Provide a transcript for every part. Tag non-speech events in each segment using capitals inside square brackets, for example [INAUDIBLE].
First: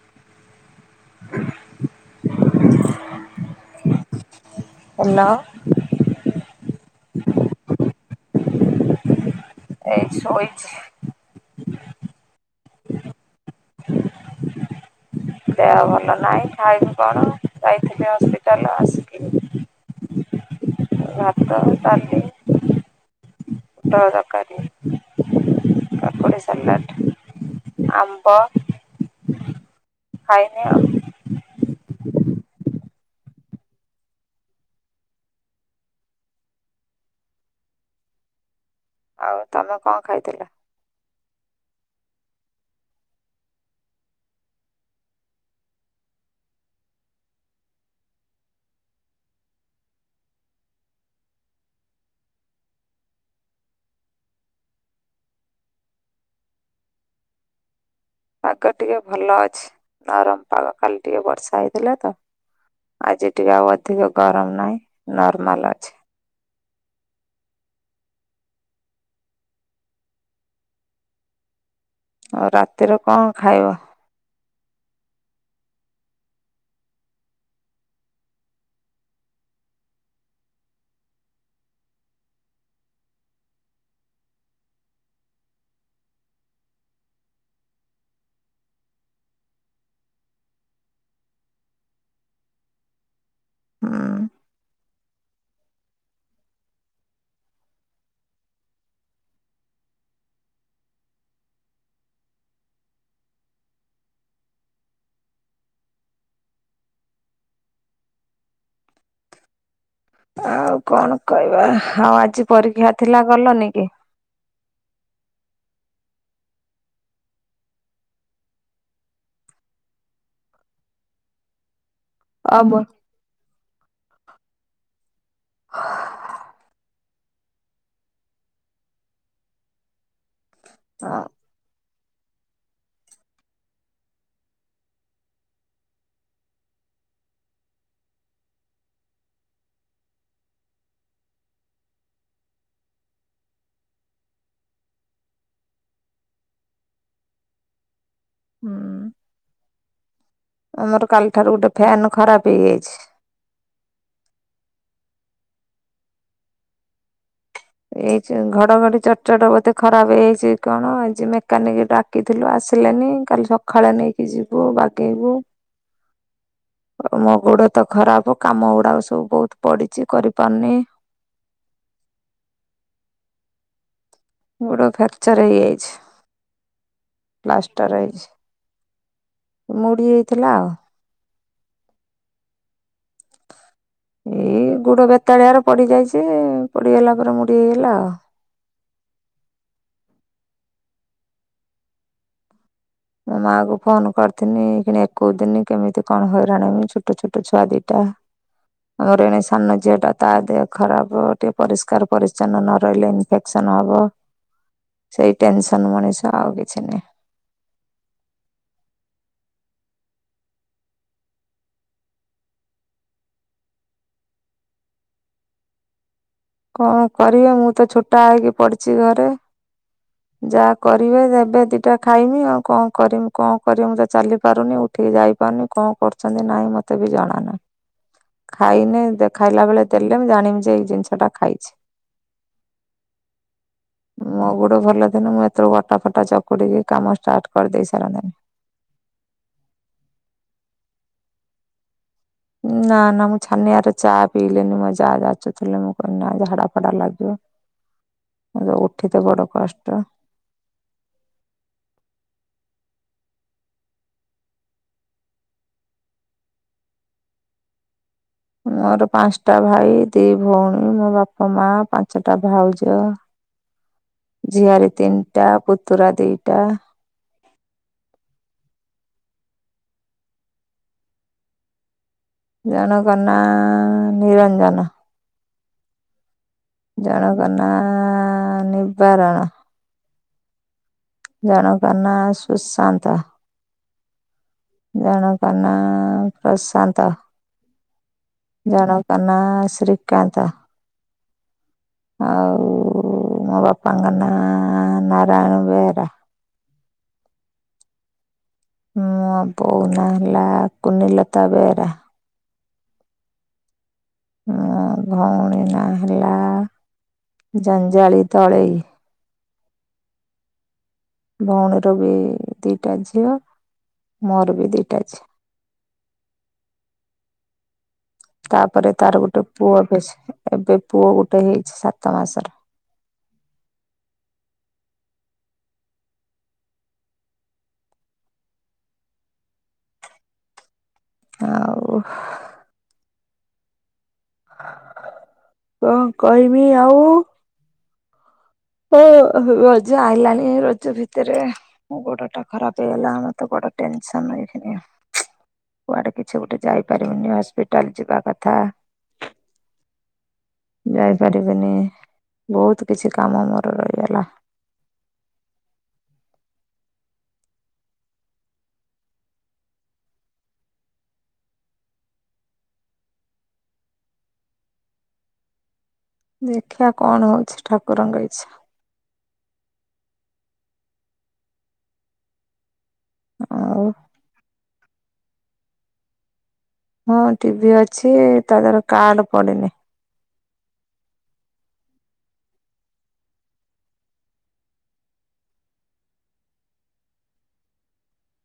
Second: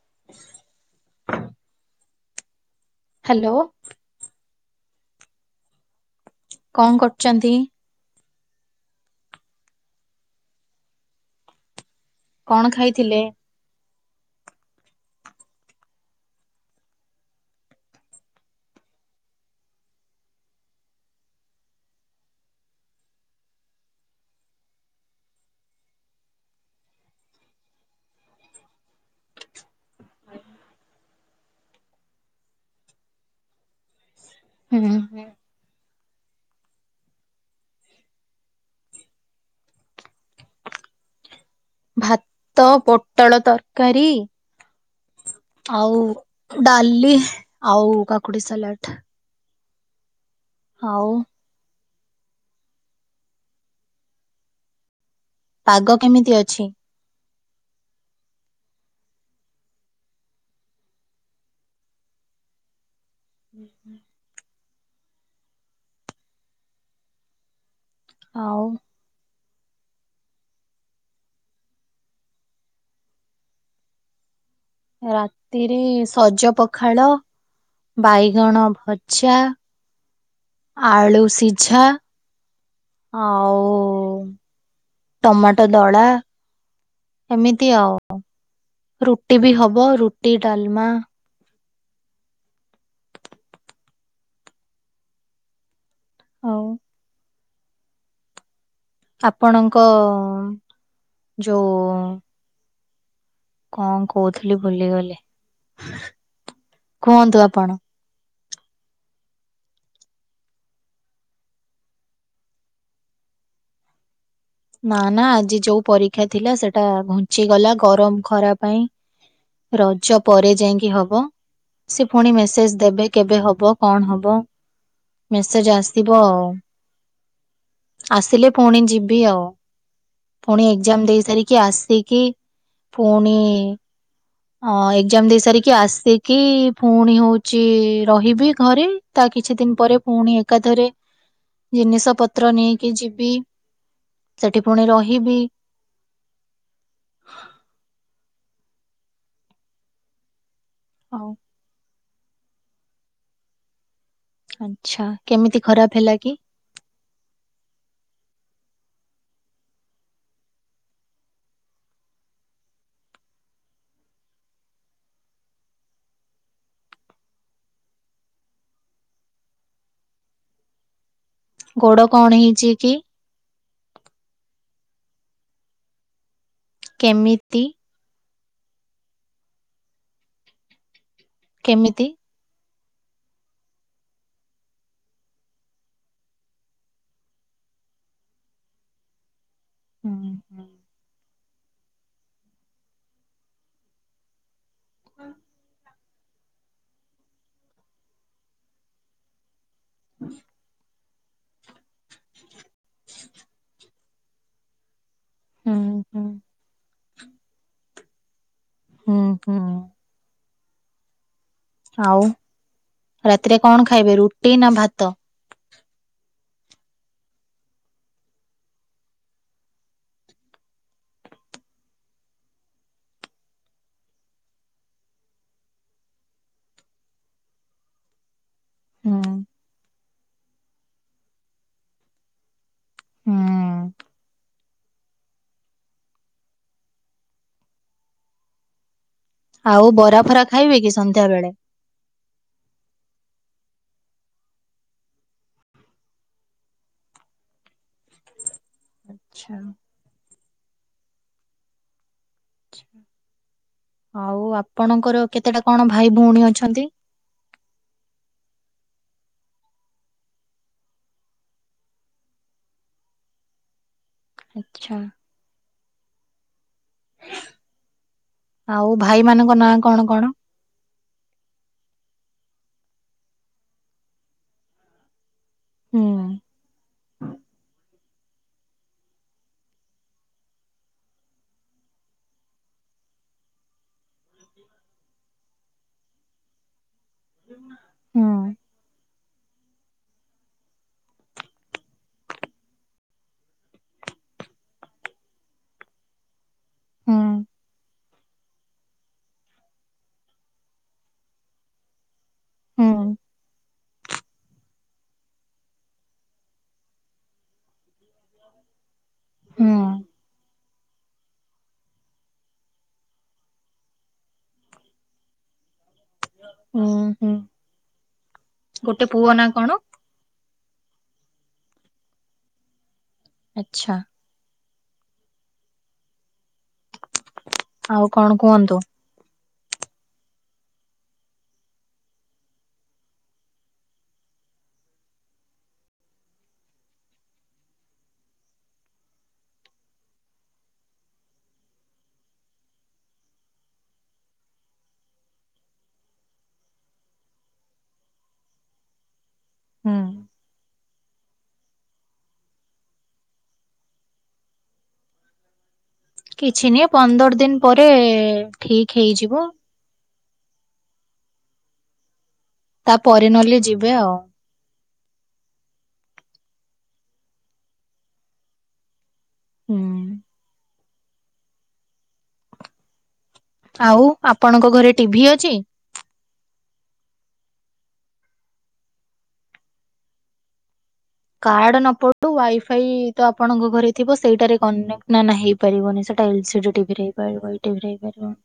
[INAUDIBLE] Hello. Hello. କଣ କରୁଛନ୍ତି? ଏଇ ଶେଇଛି। କଣ ଖାଇଥିଲେ? ଦେହ ଭଲ ନାହିଁ ଖାଇବି କଣ ଯାଇଥିବି ହସ୍ପିଟାଲ ଆସିକି ହ। [INAUDIBLE] ଭାତ ଡାଲି ପୋଟଳ ତରକାରୀ। କାକୁଡି ସାଲାଟ ଆମ୍ବ। ଖାଇନି ଆଉ। ହୁଁ ହୁଁ। ଆଉ ତମେ କଣ ଖାଇଥିଲ। ତ ପୋଟଳ ତରକାରୀ। ଆଉ ଡାଲି ଆଉ କାକୁଡି ସାଲାଟ। ଆଉ। ପାଗ କେମିତି ଅଛି ପାଗ ଟିକେ ଭଲ ଅଛି ନରମ ପାଗ ଖାଲି ଟିକେ ବର୍ଷା ହେଇଥିଲା ତ ଆଜି। ଟିକେ ଆଉ ଅଧିକ ଗରମ ନାହିଁ ନର୍ମାଲ ଅଛି। ଆଉ। ଆଉ ରାତିରେ କଣ ଖାଇବ। ରାତିରେ ସଜ ପଖାଳ ବାଇଗଣ ଭଜା। ଆଳୁ ସିଝା। ଆଉ ଟମାଟୋ ଦଳା। ଏମିତି ଆଉ ରୁଟି ବି ହବ ରୁଟି ଡାଲମା। [INAUDIBLE] ହଉ। ଆପଣଙ୍କ ଯୋଉ। କଣ କହୁଥିଲି ଭୁଲିଗଲେ କୁହନ୍ତୁ ଆପଣ। ଆଉ କଣ କହିବା ଆଉ ଆଜି ପରୀକ୍ଷା ଥିଲା ଗଲନି କି। ନା ନା ଆଜି ଯୋଉ ପରୀକ୍ଷା ଥିଲା ସେଟା ଘୁଞ୍ଚିଗଲା ଗରମ ଖରା ପାଇଁ। ରଜ ପରେ ଯାଇକି ହବ ସେ ପୁଣି ଅବ ମେସେଜ ଦେବେ। କେବେ ହବ କଣ ହବ ମେସେଜ ଆସିିବ ଆଉ। ଆସିଲି ପୁଣି ଯିବି ଆଉ। ପୁଣି ଏକ୍ଜାମ ଅ ଦେଇ ସାରିକି ଆସିକି ପୁଣି। ହଁ ଏକ୍ଜାମ ଦେଇ ସାରିକି ଆସିକି ପୁଣି ହଉଛି ରହିବି ଘରେ। ତା କିଛି ଦିନ ପରେ ପୁଣି ଏକାଥରେ ଜିନିଷ ପତ୍ର ନେଇକି ଯିବି। ସେଠି ପୁଣି ରହିବି। ହୁଁ। ଆମର ଆଉ କାଲି ଠାରୁ ଗୋଟେ ଫ୍ୟାନ୍ ଖରାପ ହେଇଯାଇଛି। ଆଚ୍ଛା କେମିତି ଖରାପ ହେଲା କି। ଏଇ ଯୋଉ ଘଡଘଡି ଚଟ ଚଟ ବୋଧେ ଖରାପ ହେଇଛି କଣ ଏ ଆଜି ମେକାନିକ ଡାକି ଥିଲୁ ଆସିଲେନି କାଲି ସକାଳେ ନେଇକି ଯିବୁ ବାଗେଇବୁ। ମୋ ଗୋଡ ତ ଖରାପ କାମ ଗୁଡାକ ସବୁ ବହୁତ ପଡିଛି କରିପାରୁନି। ଗୋଡ କଣ ହେଇଛି କି। ଗୋଡ ଫ୍ରେକ୍ଚର ହେଇଯାଇଛି କେମିତି ପ୍ଲାଷ୍ଟଟର ହେଇଛି। ମୁଡି ହେଇଥିଲା ଆଉ। କେମିତି। ଏଇ ଗୁଡ ବେତାଳିଆରେ ପଡିଯାଇଛି ପଡିଗଲା ପରେ ମୋଡି ହେଇଗଲା ଆଉ। [INAUDIBLE] ମା କୁ ଫୋନ୍ କରିଥିଲି କି ଏକୋଇଶି ଦିିନି କେମିତି। କଣ ହଇରାଣ ଛୋଟ ଛୋଟ ଛୁଆ ଦିଟା ଆମର ଏଣେ। ସାନ ଝିଅ ଟା ତା ଦେହ ଖରାପ ଟିକେ ପରିଷ୍କାର ପରିଛନ୍ନ ନ ରହିଲେ ଇନଫେକ୍ସନ ହବ ସେଇ ହୁଁ ଟେନସନ ହୁଁ ମଣିଷ ଆଉ କିଛି ନହିଁ। ହୁଁ ହୁଁ ଆଉ ରାତିରେ କଣ ଖାଇବେ ରୁଟି ନା ଭାତ? କଣ କରିବେ ମୁଁ ତ ଛୋଟା ହେଇକି ପଡିଛି ଘରେ। ଯାହା କରିବେ ଦେବେ ଦିଟା ଖାଇମି ଆଉ କଣ କରିମି କଣ କରିମି ମୁଁ ତ ଚାଲି ପାରୁନି। ଟିକିଏ ଯାଇପାରୁନି କଣ କରୁଛନ୍ତି ନାହିଁ ମୋତେ ବି ଜଣାାନାହିଁ। ଁ ଖାଇନେ ଦେଖାଇଲା ବେଳେ ଦେଲେ ମୁଁ ଜାଣିମି ଯେ ଏଇ ଜିନିଷ ଟା ଖାଇଛି ହୁଁ ମୋ ଗୋଡ ଭଲ ଥିନେ ମୁଁ ଏତୋଳୁକୁ ଅଟା ଫଟା ଚକୁଟିକି କାମ ଷ୍ଟାର୍ଟ କରିଦେଇ ସାରିନ୍ତନି। ଆଉ ବରା ଫରା ଖାଇବେ କି ସନ୍ଧ୍ୟା ବେଳେ। ନା ନା ମୁଁ ଛାନିଆରେ ଚା ପିଇଲିନି ମୋ ଯା ଯାଚୁଥିଲା ମୁଁ କହିନି ଝାଡା ଫାଡା ଲାଗିବ। ମତେ ଉଠିତେ ବଡ ଆଚ୍ଛା। କଷ୍ଟ। ଆଉ ଆପଣଙ୍କର କେତେଟା କଣ ଭାଇ ଭଉଣୀ ଅଛନ୍ତି? ମୋର ପାଞ୍ଚଟା ଭାଇ ଦି ଭଉଣୀ ମୋ ବାପା ମା ପାଞ୍ଚଟା ଭାଉଜ। ଝିଆରୀ ଆଚ୍ଛା। ତିନିଟା ପୁତୁରା ଦିଟା। ଆଉ ଭାଇ ମାନଙ୍କ ନାଁ କଣ କଣ? ଜଣକ ନାଁ ନିରଞ୍ଜନ। ହୁଁ ଜଣଙ୍କ ନାଁ ନିବାରଣ। ଜଣଙ୍କ ନା ସୁଶାନ୍ତ। ଜଣକ ନା ପ୍ରଶାନ୍ତ, ହୁଁ ଜଣଙ୍କ ନାଁ ଶ୍ରୀକାନ୍ତ। ଆଉ ମୋ ବାପାଙ୍କ ନାଁ ନାରାୟଣ ବେହେରା। ହୁଁ ମୁଁ ବୋଉ ନା ହେଲା କୁନିିଲତା ବେହେରା। ହୁଁ ଭଉଣୀ ନାଁ ହେଲା ଜଞ୍ଜାଳି ଦଳେଇ। ହୁଁ। ଭଉଣୀର ବି ଦିଟା ଝିଅ ମୋର ବି ଦିଟା ଝିଅ। ଓ ହୋ ତାପରେ ତାର ଗୋଟେ କଣ? ପୁଅ ବି ଏବେ ପୁଅ ଗୋଟେ ହେଇଛି ସାତ ମାସର। ଆଚ୍ଛା ଆଉ କଣ କୁହନ୍ତୁ? ଆଉ କଣ କହିବି ଆଉ। ହ ରଜ ଆଇଲାଣି ରଜ ଭିତରେ ମୋ ଗୋଡ ଟା ଖରାପ ହେଇଗଲା ଆମର ତ ବଡ଼ ଟେନ୍ସନ୍ ଏଇକ୍ଷିଣି। କୁଆଡେ କିଛି ଗୋଟେ ଯାଇପାରିବିନି ହସ୍ପିଟାଲ ଯିବା କଥା। ହୁଁ ଯାଇପାରିବିନି ବହୁତ କିଛି କାମ ମୋର ରହିଗଲା। କିଛି ନି ପନ୍ଦର ଦିନ ପରେ ଠିକ ହେଇଯିବ। ତା ପରେ ନହେଲେ ଯିବେ ଆଉ। ଦେଖିବା କଣ ହଉଛି ଠାକୁରଙ୍କ ଇଚ୍ଛା। ହୁଁ ଆଉ ଆପଣଙ୍କ ଘରେ ଟିଭିି ଅଛି? ହଁ ଟିଭିି ଅଛି ତା ଦେହର କାର୍ଡ ପଡିନି। କାର୍ଡ ନ ପଡୁ ୱାଇଫାଇ ତ ଆପଣଙ୍କ ଘରେ ଥିବ ସେଇଟାରେ କନେକ୍ଟ ନା ନା ପାରିବନି ସେଟା ଏଲ୍ ସିଡି ଟିଭି ହେଇପାରିବ ଏଇ ଟିଭି ହେଇପାରିବନି।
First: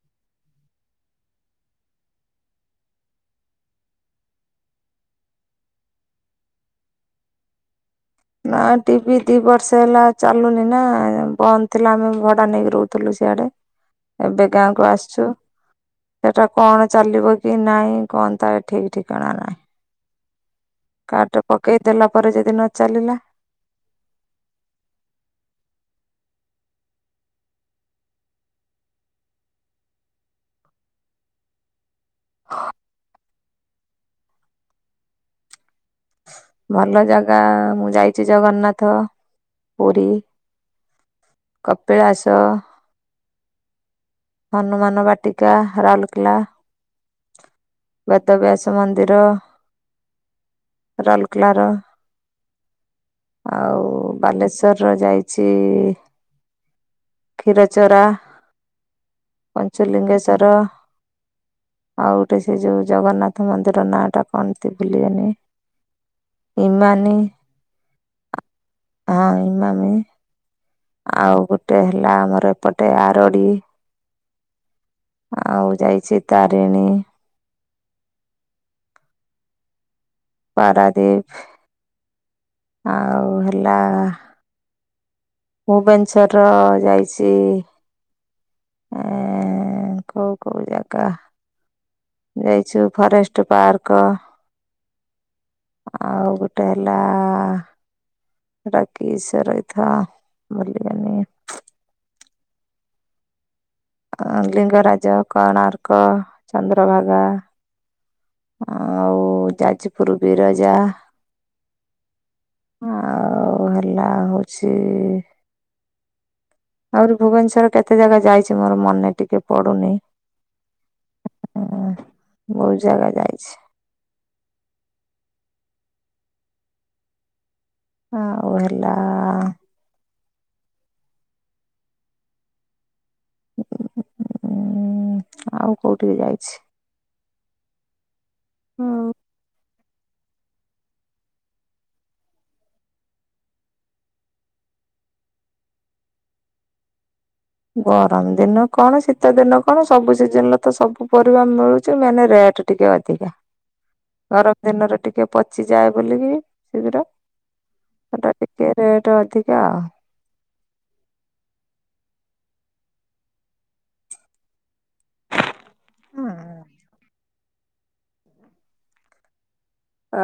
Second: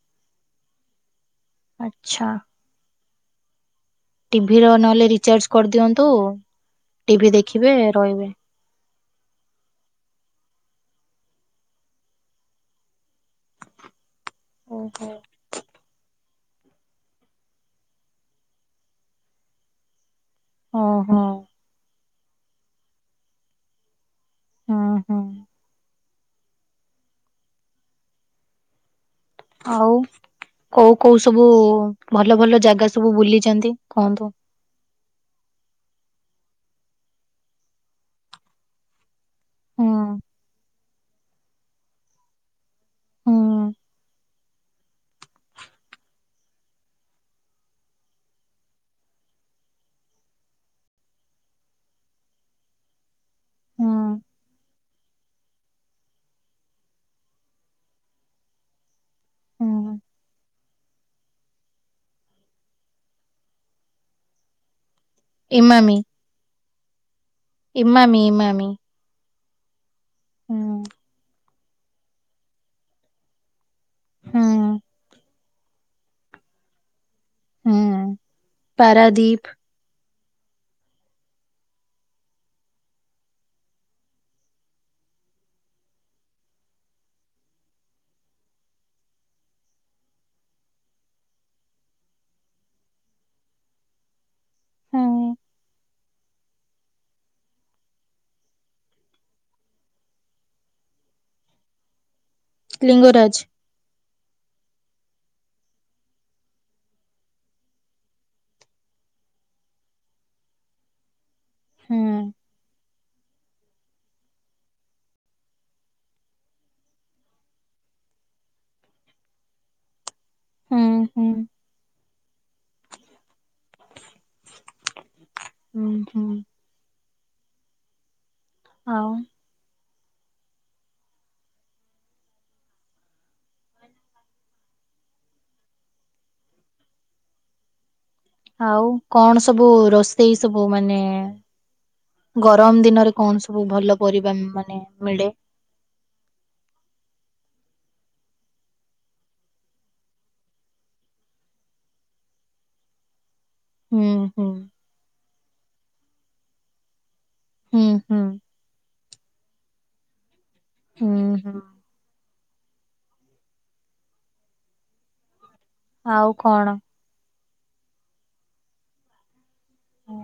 ଆଛା ଟିଭି ର ନହେଲେ ରିଚାର୍ଜ କରିଦିଅନ୍ତୁ। ଟିଭିି ଦେଖିବେ ରହିବେ। ନା ଟିଭି ଦି ବର୍ଷ ହେଲା ଚାଲୁନି ନା ବନ୍ଦ ଥିଲା ଆମେ ଭଡ଼ା ନେଇକି ରହୁଥିଲୁ ସିଆଡେ। ଏବେ ଗାଁ କୁ ଓହୋ। ଆସିଛୁ। ସେଟା କଣ ଚାଲିବ କି ନାଇଁ କଣ ତାର ଠିକ୍ ଠିକଣା ନାହିଁ। ଓହୋ କାର୍ଡ ଟା ପକେଇଦେଲା ପରେ ଯଦି ନ ଚାଲିଲା। ହୁଁ ହୁଁ। ଆଉ କୋଉ କୋଉ ସବୁ ଭଲ ଭଲ ଜାଗା ସବୁ ବୁଲିଚନ୍ତି କୁହନ୍ତୁ? ଭଲ ଜାଗା ମୁଁ ଯାଇଛି ଜଗନ୍ନାଥ ହୁଁ ପୁରୀ। କପିଳାସ। ହୁଁ ହନୁମାନ ବାଟିକା ରାଉରକେଲା। ବେଦବ୍ୟାସ ମନ୍ଦିର। ରାଉରକେଲାର। ଆଉ ହୁଁ ବାଲେଶ୍ୱର ର ଯାଇଚି କ୍ଷୀର ଚରା ହୁଁ। ପଞ୍ଚଲିଙ୍ଗେଶ୍ୱର। ଆଉ ଗୋଟେ ସେ ଯୋଉ ଜଗନ୍ନାଥ ମନ୍ଦିରର ନାଁ ଟା କଣତି ଭୁଲିଗନି। ଇମାମୀ। ଇମାନୀ। ଇମାମି ଇମାମି। ହଁ ଇମାମି ହୁଁ ଆଉ ଗୋଟେ ହେଲା ଆମର ଏପଟେ ଆରଡି। ହୁଁ। ଆଉ ଯାଇଚି ତାରିଣୀ। ହୁଁ ପାରାଦୀପ୍। ପାରାଦିପ୍। ଆଉ ହେଲା ଭୁବନେଶ୍ୱର ର ଯାଇଚି ଏ କଉ କଉ ଜାଗା। ଯାଇଛୁ ଫରେଷ୍ଟ ପାର୍କ। ହୁଁ। ଆଉ ଗୋଟେ ହେଲା। ରାକେଶ [UNINTELLIGIBLE] ରଇଥା ଭୁଲିଗନି। ଲିଙ୍ଗରାଜ୍। ଲିଙ୍ଗରାଜ କୋଣାର୍କ ଚନ୍ଦ୍ରଭାଗା। ଆଉ ଯାଜପୁର ବିରଜା। ହୁଁ। ଆଉ ହେଲା ହୋଉଚି ଆହୁରି ଭୁବନେଶ୍ଵର କେତେ ଜାଗା ଯାଇଛି ମୋର ମନେ ଟିକେ ପଡୁନି। ହୁଁ ହୁଁ। ହୁଁ ବୋହୁତ ଜାଗା ଯାଇଛି। ହୁଁ ହୁଁ। ଆଁ--ଓଇଲା ଆଉ ଉଁ ଆଉ କୋଉଠିକି ଯାଇଛି? ଆଉ କଣ, ସବୁ ରୋଷେଇ ସବୁ ମାନେ? ଗରମ ଦିନରେ କଣ ସବୁ ଭଲ ପରିବା ମାନେ ମିଳେ? ଗରମ ଦିନ କଣ ଶୀତ ଦିନ କଣ ସବୁ ସିଜନ ରେ ତ ସବୁ ପରିବା ମିଳୁଚି। ମାନେ ରେଟ ଟିକେ ଅଧ [UNINTELLIGIBLE] ହୁଁ ହୁଁ ଗରମ ଦିନରେ ଟିକେ ପଚିଯାଏ ବୋଲିକି, ଶୀଘ୍ର ହୁଁ ହୁଁ ସେଟା ଟିକ୍ ଟିକେ ରେଟ୍ ଅଧିକା ଆଉ। ହୁଁ ହୁଁ। ହୁଁ। ଆଉ କଣ?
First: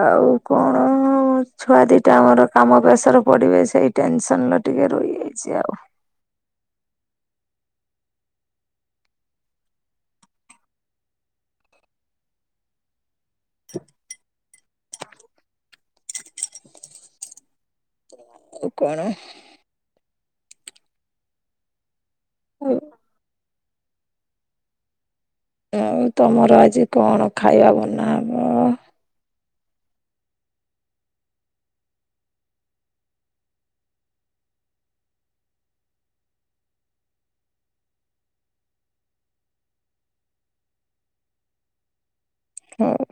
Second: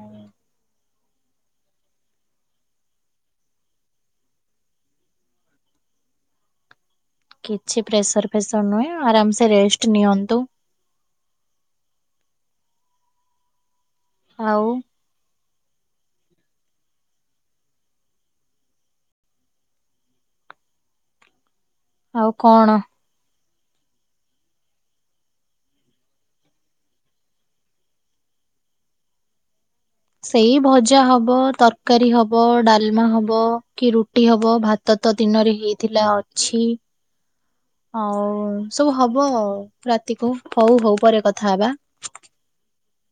ଆଉ କଣ? ମୋ ଛୁଆ ଦିଟା ଆମର କାମପେସର ପଡ଼ିବେ, ସେଇ ଟେନସନ୍ ରେ ଟିକେ ରହିଯାଇଛି ଆଉ। କିଛି ପ୍ରେସର, ଫ୍ରେସର୍ ନୁହେଁ ଆରାମସ ରେଷ୍ଟ୍ ନିଅନ୍ତୁ। [INAUDIBLE] ଆଉ? ଓ, କଣ? ଆଉ କଣ? ଆଉ ତମର ଆଜି କଣ ଖାଇବା ବନା ହବ୍? ସେଇ ଭଜା ହବ, ତରକାରୀ ହବ, ଡାଲମା ହବ, କି ରୁଟି ହବ, ଭାତ୍? ତ, ତ ଦିନରେ ହେଇଥିଲା ଅଛି। ଆଉ ସବୁ ହବ ଆଉ ରାତିକୁ ହଉ ହଉ ପରେ କଥା ହେବା। ହୁଁ ଉଁ।